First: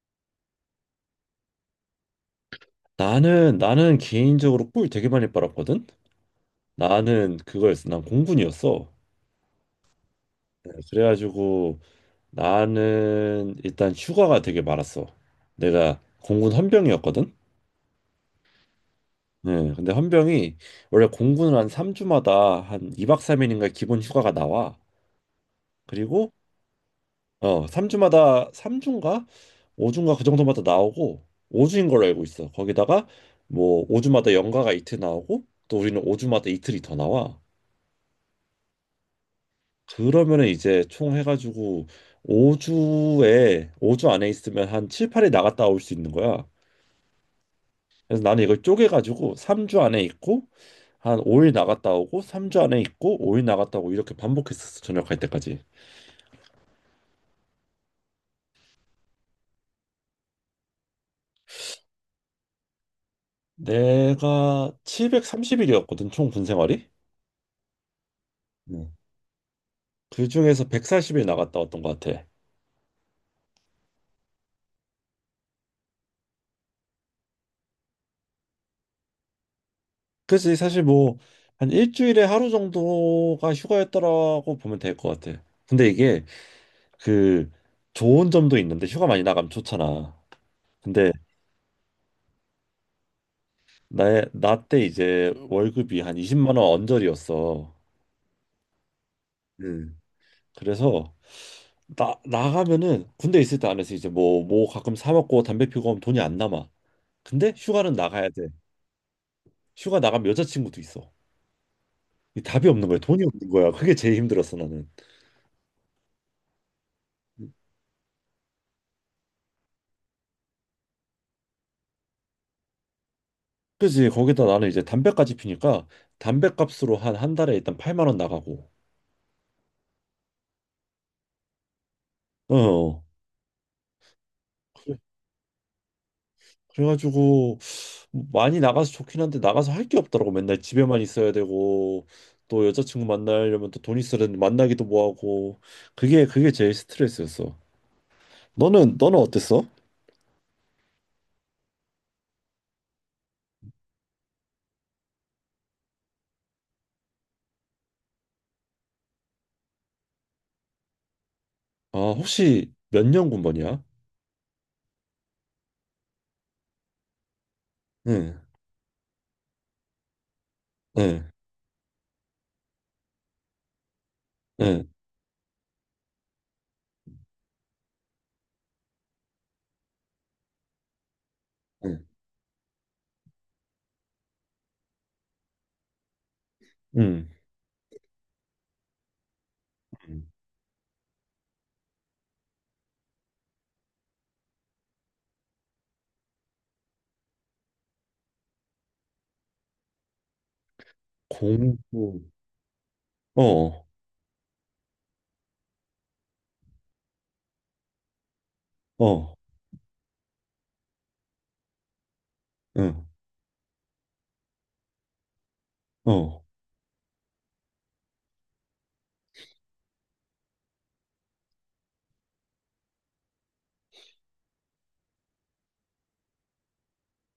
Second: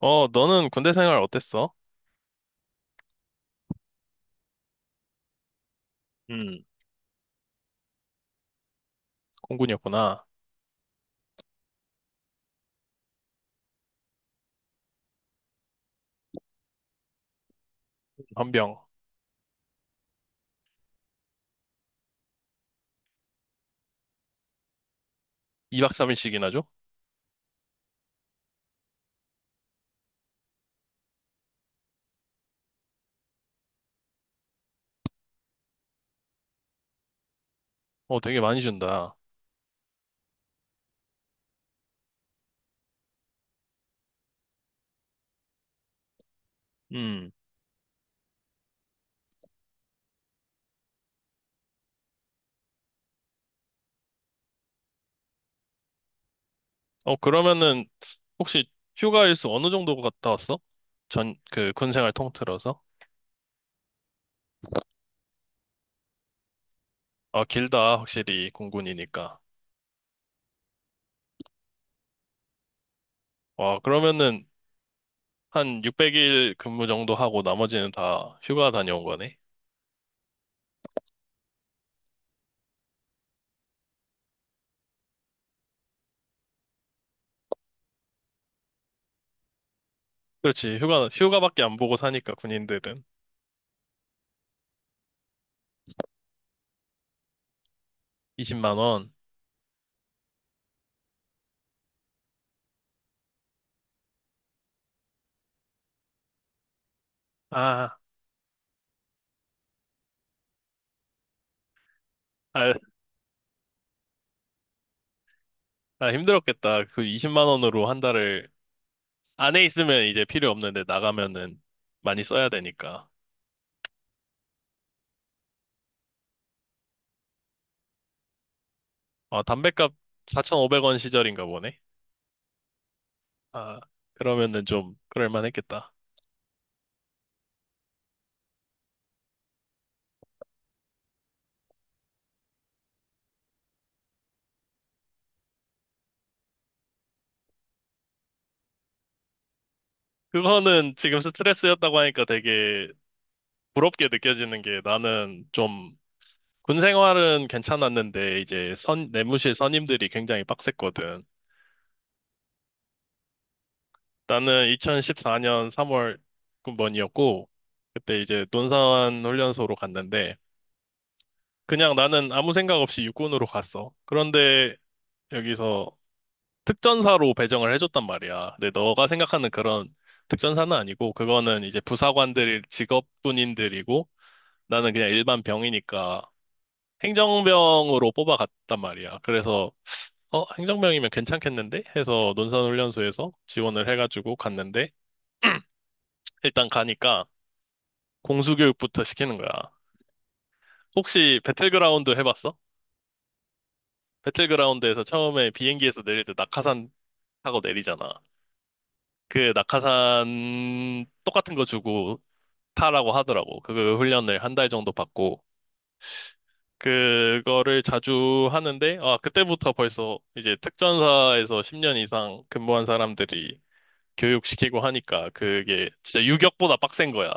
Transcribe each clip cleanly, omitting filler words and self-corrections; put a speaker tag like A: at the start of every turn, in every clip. A: 너는 군대 생활 어땠어?
B: 나는 개인적으로 꿀 되게 많이 빨았거든.
A: 음.
B: 나는 그거였어. 난 공군이었어.
A: 공군이었구나.
B: 네, 그래가지고 나는 일단 휴가가 되게 많았어. 내가 공군 헌병이었거든.
A: 헌병.
B: 네, 근데 헌병이 원래 공군은 한 3주마다 한 2박 3일인가 기본 휴가가 나와.
A: 2박
B: 그리고
A: 3일씩이나 줘?
B: 3주마다 삼 주인가 5주인가 그 정도마다 나오고 5주인 걸로 알고 있어. 거기다가 뭐 5주마다 연가가 이틀 나오고 또 우리는 5주마다 이틀이 더 나와.
A: 어, 되게 많이 준다.
B: 그러면은 이제 총 해가지고 5주에 5주 안에 있으면 한 7, 8일 나갔다 올 수 있는 거야.
A: 음.
B: 그래서 나는 이걸 쪼개가지고 3주 안에 있고 한 5일 나갔다 오고 3주 안에 있고 5일 나갔다 오고 이렇게 반복했었어. 저녁 갈 때까지.
A: 그러면은, 혹시 휴가 일수 어느 정도 갔다 왔어? 군 생활 통틀어서?
B: 내가 730일이었거든 총 군 생활이.
A: 아, 길다. 확실히,
B: 음.
A: 공군이니까.
B: 그 중에서 140일 나갔다 왔던 것 같아.
A: 와, 그러면은, 한 600일 근무 정도 하고 나머지는 다 휴가 다녀온 거네?
B: 그치 사실 뭐 한 일주일에 하루 정도가 휴가였더라고 보면 될 것 같아. 근데 이게 그 좋은 점도 있는데 휴가 많이 나가면 좋잖아.
A: 그렇지. 휴가,
B: 근데
A: 휴가밖에 안 보고 사니까, 군인들은.
B: 나의 나 때 이제 월급이 한 20만 원 언저리였어.
A: 20만 원.
B: 음. 그래서 나 나가면은 군대 있을 때 안에서 이제 뭐 가끔 사 먹고 담배 피고 하면 돈이 안 남아. 근데 휴가는
A: 아,
B: 나가야 돼. 휴가 나가면 여자친구도 있어. 이 답이
A: 아,
B: 없는 거야. 돈이 없는 거야. 그게 제일 힘들었어 나는.
A: 아, 힘들었겠다. 그 20만 원으로 한 달을 안에 있으면 이제 필요 없는데 나가면은 많이 써야 되니까.
B: 그지, 거기다 나는 이제 담배까지 피니까 담배값으로 한 한 달에 일단 8만 원 나가고.
A: 아, 담뱃값 4,500원 시절인가 보네.
B: 어.
A: 아, 그러면은 좀
B: 그래-
A: 그럴만 했겠다.
B: 그래가지고 많이 나가서 좋긴 한데 나가서 할 게 없더라고. 맨날 집에만 있어야 되고 또 여자친구 만나려면 또 돈 있어야 되는데 만나기도 뭐하고, 그게 제일 스트레스였어. 너는 어땠어?
A: 그거는 지금 스트레스였다고 하니까 되게 부럽게 느껴지는 게, 나는 좀 군 생활은 괜찮았는데 이제 내무실 선임들이 굉장히 빡셌거든.
B: 아, 혹시 몇 년 군번이야?
A: 나는 2014년 3월 군번이었고, 그때 이제
B: 응,
A: 논산 훈련소로 갔는데,
B: 응,
A: 그냥 나는 아무 생각 없이 육군으로 갔어. 그런데
B: 응,
A: 여기서 특전사로 배정을 해줬단 말이야. 근데 너가 생각하는 그런 특전사는 아니고, 그거는 이제
B: 응,
A: 부사관들 직업군인들이고, 나는 그냥 일반 병이니까
B: 응.
A: 행정병으로 뽑아갔단 말이야. 그래서, 행정병이면 괜찮겠는데? 해서 논산 훈련소에서 지원을 해가지고 갔는데, 일단 가니까, 공수교육부터 시키는 거야. 혹시
B: 공부.
A: 배틀그라운드 해봤어?
B: 어,
A: 배틀그라운드에서 처음에 비행기에서 내릴 때 낙하산 타고 내리잖아.
B: 어,
A: 그 낙하산 똑같은 거 주고
B: 응,
A: 타라고 하더라고. 그 훈련을 한 달 정도 받고.
B: 어.
A: 그거를 자주 하는데, 아, 그때부터 벌써 이제 특전사에서 10년 이상 근무한 사람들이 교육시키고 하니까 그게 진짜 유격보다 빡센 거야.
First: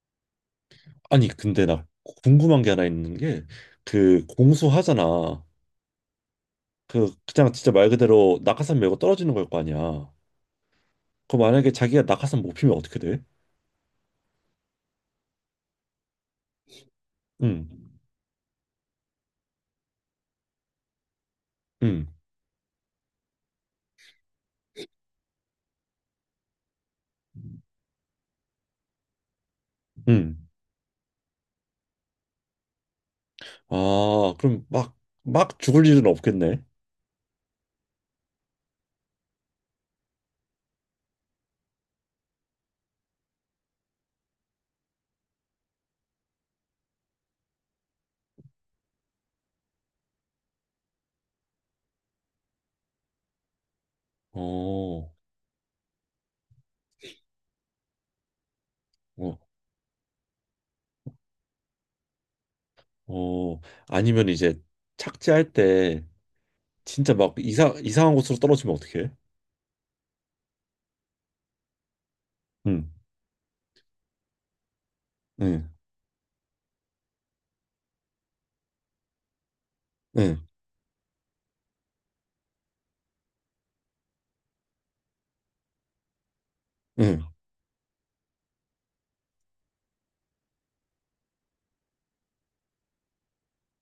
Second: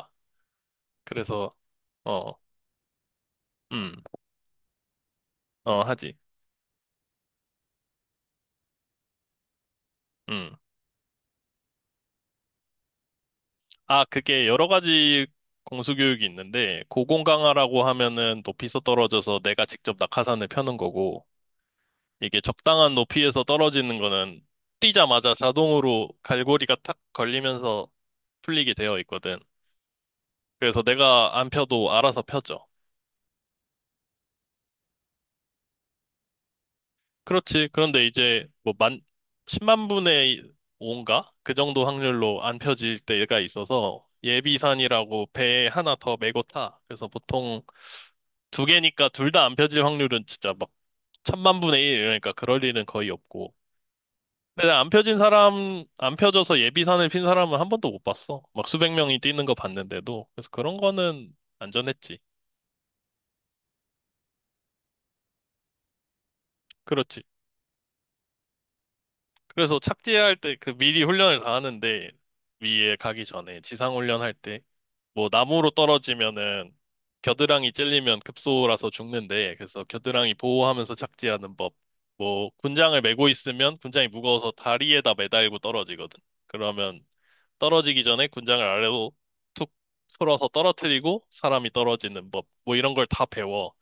B: 아니,
A: 그래서,
B: 근데 나
A: 어,
B: 궁금한 게 하나 있는 게,
A: 음,
B: 그 공수하잖아.
A: 어, 하지.
B: 그냥 진짜 말 그대로 낙하산 메고 떨어지는 걸 거 아니야.
A: 음.
B: 그럼 만약에 자기가 낙하산 못 피면 어떻게 돼?
A: 아, 그게 여러 가지 공수교육이 있는데,
B: 응,
A: 고공강화라고 하면은 높이서 떨어져서 내가 직접 낙하산을 펴는 거고,
B: 응,
A: 이게 적당한 높이에서 떨어지는 거는 뛰자마자 자동으로 갈고리가 탁 걸리면서 풀리게 되어 있거든.
B: 응.
A: 그래서 내가 안 펴도 알아서 펴져.
B: 아, 그럼 막, 막 죽을 일은 없겠네.
A: 그렇지. 그런데 이제 뭐 10만 분의 5인가? 그 정도 확률로 안 펴질 때가 있어서 예비산이라고 배에 하나 더 메고 타. 그래서 보통 두 개니까 둘 다 안 펴질 확률은 진짜 막 천만 분의 일 이러니까 그럴 일은 거의 없고. 근데
B: 어,
A: 안 펴져서 예비산을 핀 사람은 한 번도 못 봤어. 막 수백 명이
B: 어,
A: 뛰는 거 봤는데도. 그래서 그런 거는 안전했지.
B: 어. 아니면 이제 착지할 때 진짜
A: 그렇지.
B: 막 이상한 곳으로 떨어지면 어떡해?
A: 그래서 착지할 때 그 미리 훈련을 다 하는데,
B: 응,
A: 위에 가기 전에 지상 훈련할 때 뭐
B: 응,
A: 나무로 떨어지면은 겨드랑이 찔리면 급소라서 죽는데, 그래서 겨드랑이
B: 응,
A: 보호하면서 착지하는 법. 뭐 군장을 메고 있으면 군장이 무거워서 다리에다 매달고 떨어지거든. 그러면
B: 응,
A: 떨어지기 전에 군장을 아래로 툭 풀어서 떨어뜨리고 사람이 떨어지는 법. 뭐 이런 걸 다 배워.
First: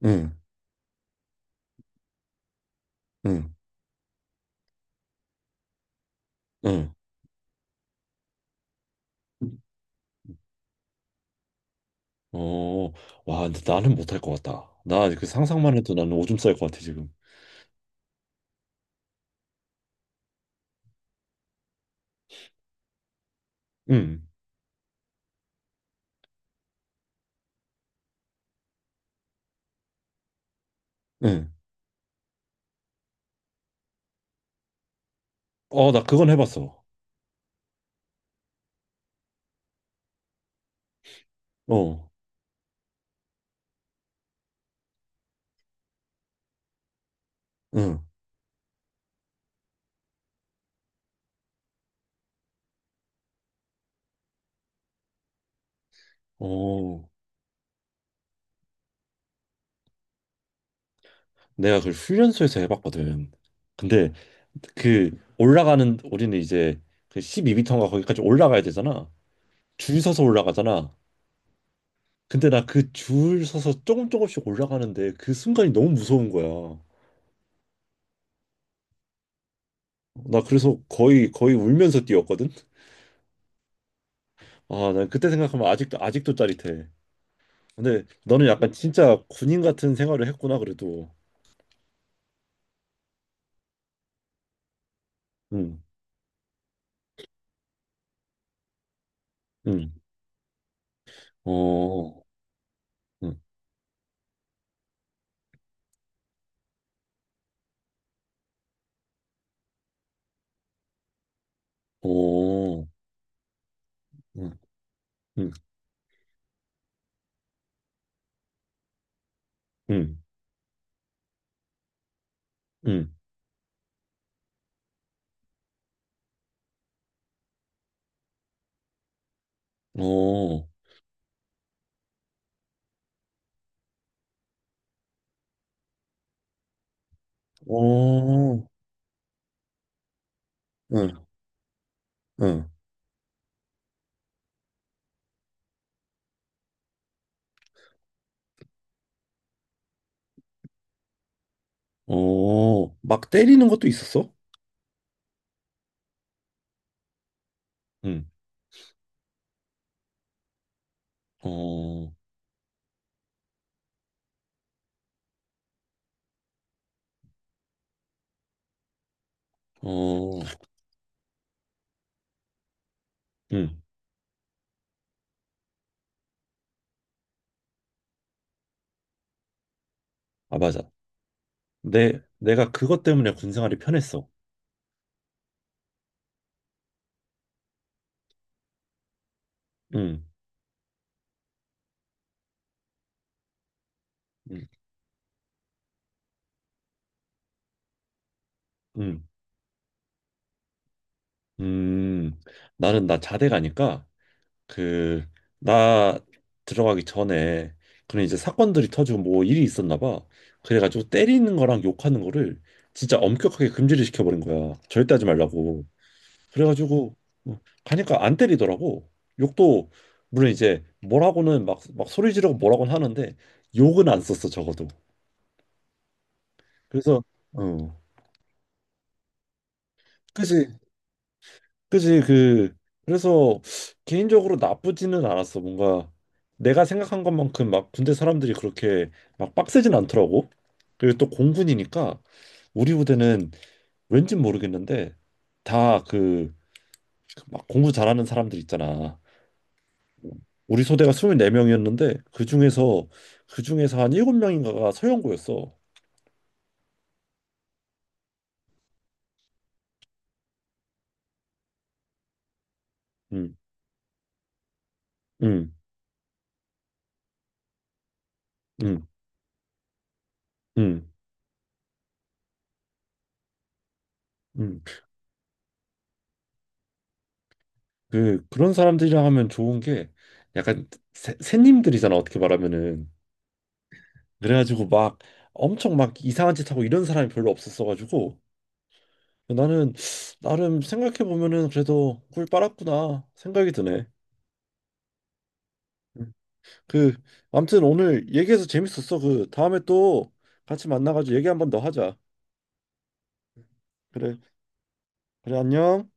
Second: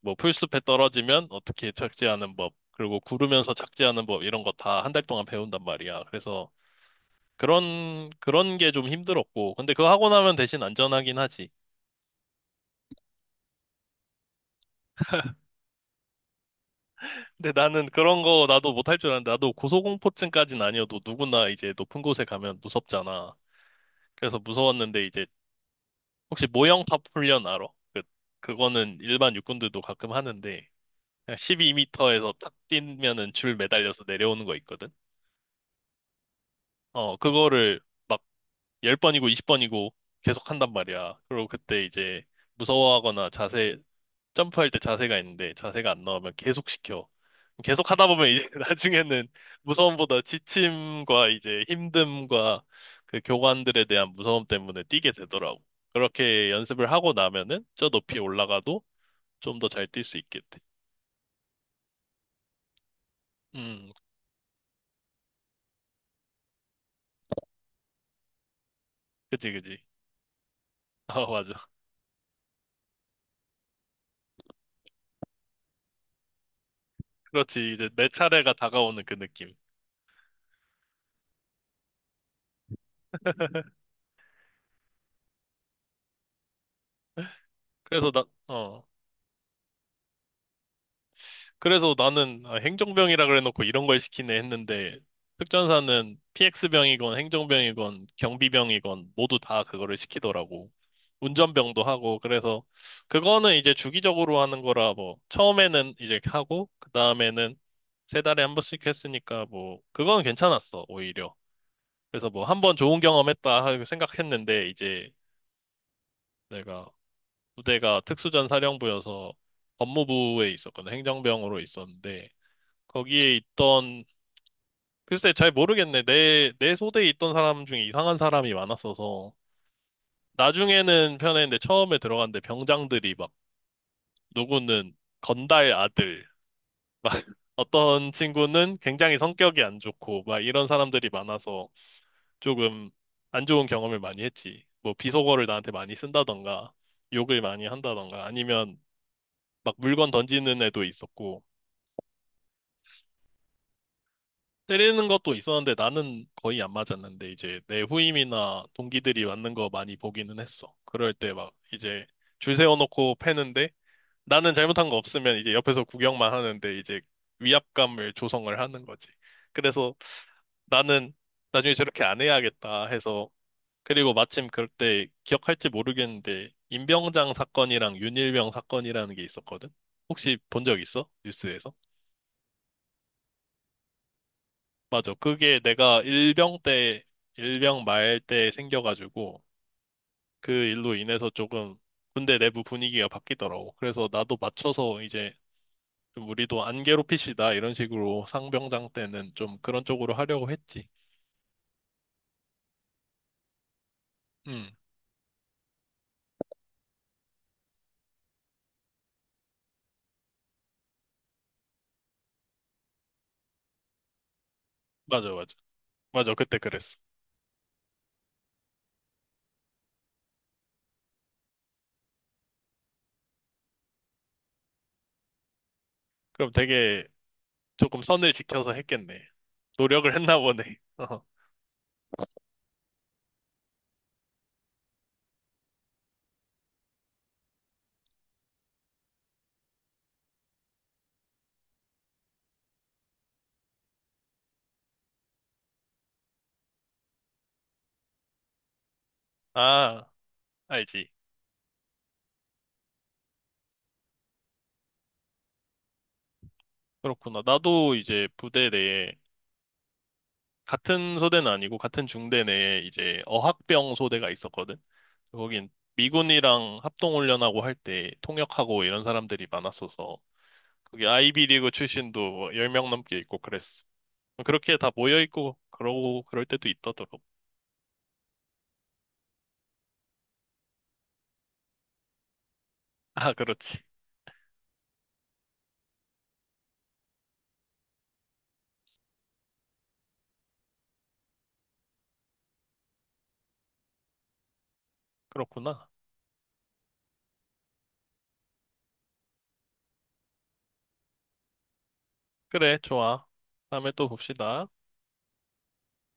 A: 뭐
B: 응,
A: 풀숲에 떨어지면 어떻게 착지하는 법, 그리고 구르면서
B: 응,
A: 착지하는 법, 이런 거 다 한 달 동안 배운단 말이야. 그래서
B: 응.
A: 그런 게 좀 힘들었고, 근데 그거 하고 나면 대신 안전하긴 하지.
B: 어, 와, 근데 나는 못 할 것 같다. 나 그 상상만 해도 나는 오줌 쌀 것 같아, 지금.
A: 근데 나는 그런 거 나도 못할 줄 알았는데, 나도 고소공포증까진 아니어도 누구나 이제 높은 곳에 가면 무섭잖아.
B: 응,
A: 그래서 무서웠는데, 이제 혹시 모형탑 훈련 알아? 그 그거는 일반 육군들도 가끔 하는데
B: 응.
A: 12m에서 탁 뛰면은 줄 매달려서 내려오는 거 있거든.
B: 어, 나 그건 해봤어.
A: 어, 그거를 막 10번이고 20번이고 계속 한단 말이야. 그리고 그때
B: 어,
A: 이제 무서워하거나 점프할 때 자세가 있는데 자세가 안 나오면 계속 시켜. 계속
B: 응,
A: 하다 보면 이제 나중에는 무서움보다 지침과 이제 힘듦과 그 교관들에 대한 무서움 때문에 뛰게 되더라고. 그렇게 연습을
B: 어.
A: 하고 나면은 저 높이 올라가도 좀 더 잘 뛸 수 있겠대.
B: 내가 그걸 훈련소에서 해봤거든.
A: 음,
B: 근데 그 올라가는 우리는 이제 그 12m인가 거기까지 올라가야 되잖아.
A: 그지, 그지.
B: 줄 서서 올라가잖아.
A: 아, 맞아.
B: 근데 나 그 줄 서서 조금 조금씩 올라가는데 그 순간이 너무 무서운 거야.
A: 그렇지. 이제 내 차례가 다가오는 그 느낌.
B: 나 그래서 거의 거의 울면서 뛰었거든. 아, 난 그때 생각하면 아직도 아직도 짜릿해. 근데
A: 그래서 나,
B: 너는 약간
A: 어.
B: 진짜 군인 같은 생활을 했구나, 그래도.
A: 그래서 나는, 아, 행정병이라 그래놓고 이런 걸 시키네 했는데,
B: 응,
A: 특전사는 PX병이건 행정병이건 경비병이건 모두 다
B: 응,
A: 그거를 시키더라고. 운전병도 하고
B: 어,
A: 그래서,
B: 응,
A: 그거는 이제 주기적으로 하는 거라 뭐 처음에는 이제 하고 그 다음에는 세 달에 한 번씩 했으니까 뭐 그건 괜찮았어 오히려. 그래서 뭐 한 번
B: 어,
A: 좋은 경험했다 하고
B: 응,
A: 생각했는데, 이제
B: 응,
A: 내가 부대가 특수전 사령부여서
B: 응,
A: 법무부에 있었거든, 행정병으로 있었는데.
B: 응,
A: 거기에 있던, 글쎄 잘 모르겠네. 내 소대에 있던 사람 중에 이상한 사람이 많았어서.
B: 어.
A: 나중에는 편했는데 처음에 들어갔는데 병장들이 막, 누구는 건달 아들, 어떤
B: 어,
A: 친구는 굉장히 성격이 안 좋고, 막 이런 사람들이
B: 응,
A: 많아서
B: 응.
A: 조금 안 좋은 경험을 많이 했지. 뭐 비속어를 나한테 많이 쓴다던가, 욕을 많이 한다던가, 아니면 막 물건 던지는 애도 있었고,
B: 어, 막 때리는 것도 있었어?
A: 때리는 것도 있었는데 나는 거의 안 맞았는데 이제 내
B: 응.
A: 후임이나 동기들이 맞는 거 많이 보기는 했어. 그럴 때 막 이제
B: 어,
A: 줄 세워놓고 패는데, 나는 잘못한 거 없으면 이제 옆에서 구경만 하는데 이제 위압감을 조성을 하는 거지. 그래서
B: 어,
A: 나는 나중에 저렇게 안 해야겠다 해서.
B: 응.
A: 그리고 마침 그때, 기억할지 모르겠는데, 임병장 사건이랑 윤일병 사건이라는 게 있었거든. 혹시
B: 아,
A: 본 적
B: 맞아.
A: 있어? 뉴스에서?
B: 내가 그것 때문에 군 생활이 편했어.
A: 맞아. 그게 내가 일병 때, 일병 말 때 생겨가지고,
B: 응,
A: 그 일로 인해서 조금 군대 내부 분위기가 바뀌더라고. 그래서 나도
B: 응,
A: 맞춰서 이제 좀 우리도 안 괴롭히시다, 이런 식으로 상병장
B: 응.
A: 때는 좀 그런 쪽으로 하려고 했지.
B: 음, 나는 나 자대 가니까,
A: 음,
B: 그, 나 들어가기 전에, 그런 이제 사건들이 터지고 뭐 일이 있었나 봐. 그래가지고 때리는 거랑 욕하는 거를 진짜 엄격하게 금지를 시켜버린 거야. 절대 하지
A: 맞아, 맞아.
B: 말라고.
A: 맞아, 그때 그랬어.
B: 그래가지고 가니까 안 때리더라고. 욕도 물론 이제 뭐라고는 막 막 소리 지르고 뭐라고는 하는데, 욕은 안 썼어 적어도.
A: 그럼 되게
B: 그래서, 어
A: 조금 선을 지켜서 했겠네. 노력을 했나
B: 그지,
A: 보네.
B: 그지, 그래서 개인적으로 나쁘지는 않았어. 뭔가 내가 생각한 것만큼 막 군대 사람들이 그렇게 막 빡세진 않더라고. 그리고 또 공군이니까 우리 부대는 왠진 모르겠는데 다 그 막 공부 잘하는 사람들 있잖아.
A: 어. 아,
B: 우리
A: 알지.
B: 소대가 24명이었는데 그중에서 한 7명인가가 서영구였어.
A: 그렇구나. 나도 이제 부대 내에 같은 소대는 아니고 같은 중대 내에 이제
B: 음.
A: 어학병 소대가 있었거든. 거긴
B: 음.
A: 미군이랑 합동훈련하고 할 때 통역하고 이런
B: 음.
A: 사람들이 많았어서, 거기
B: 음.
A: 아이비리그 출신도 10명 넘게 있고 그랬어. 그렇게
B: 음.
A: 다 모여 있고 그러고 그럴 때도 있더라고.
B: 그런 사람들이랑 하면 좋은 게 약간 새님들이잖아, 어떻게 말하면은.
A: 아, 그렇지.
B: 그래가지고 막 엄청 막 이상한 짓 하고 이런 사람이 별로 없었어 가지고, 나는 나름 생각해 보면은 그래도 꿀 빨았구나 생각이 드네.
A: 그렇구나.
B: 음. 그 아무튼 오늘 얘기해서 재밌었어. 그 다음에 또 같이 만나가지고 얘기 한번 더 하자.
A: 그래, 좋아. 다음에 또
B: 그래.
A: 봅시다.
B: 그래, 안녕.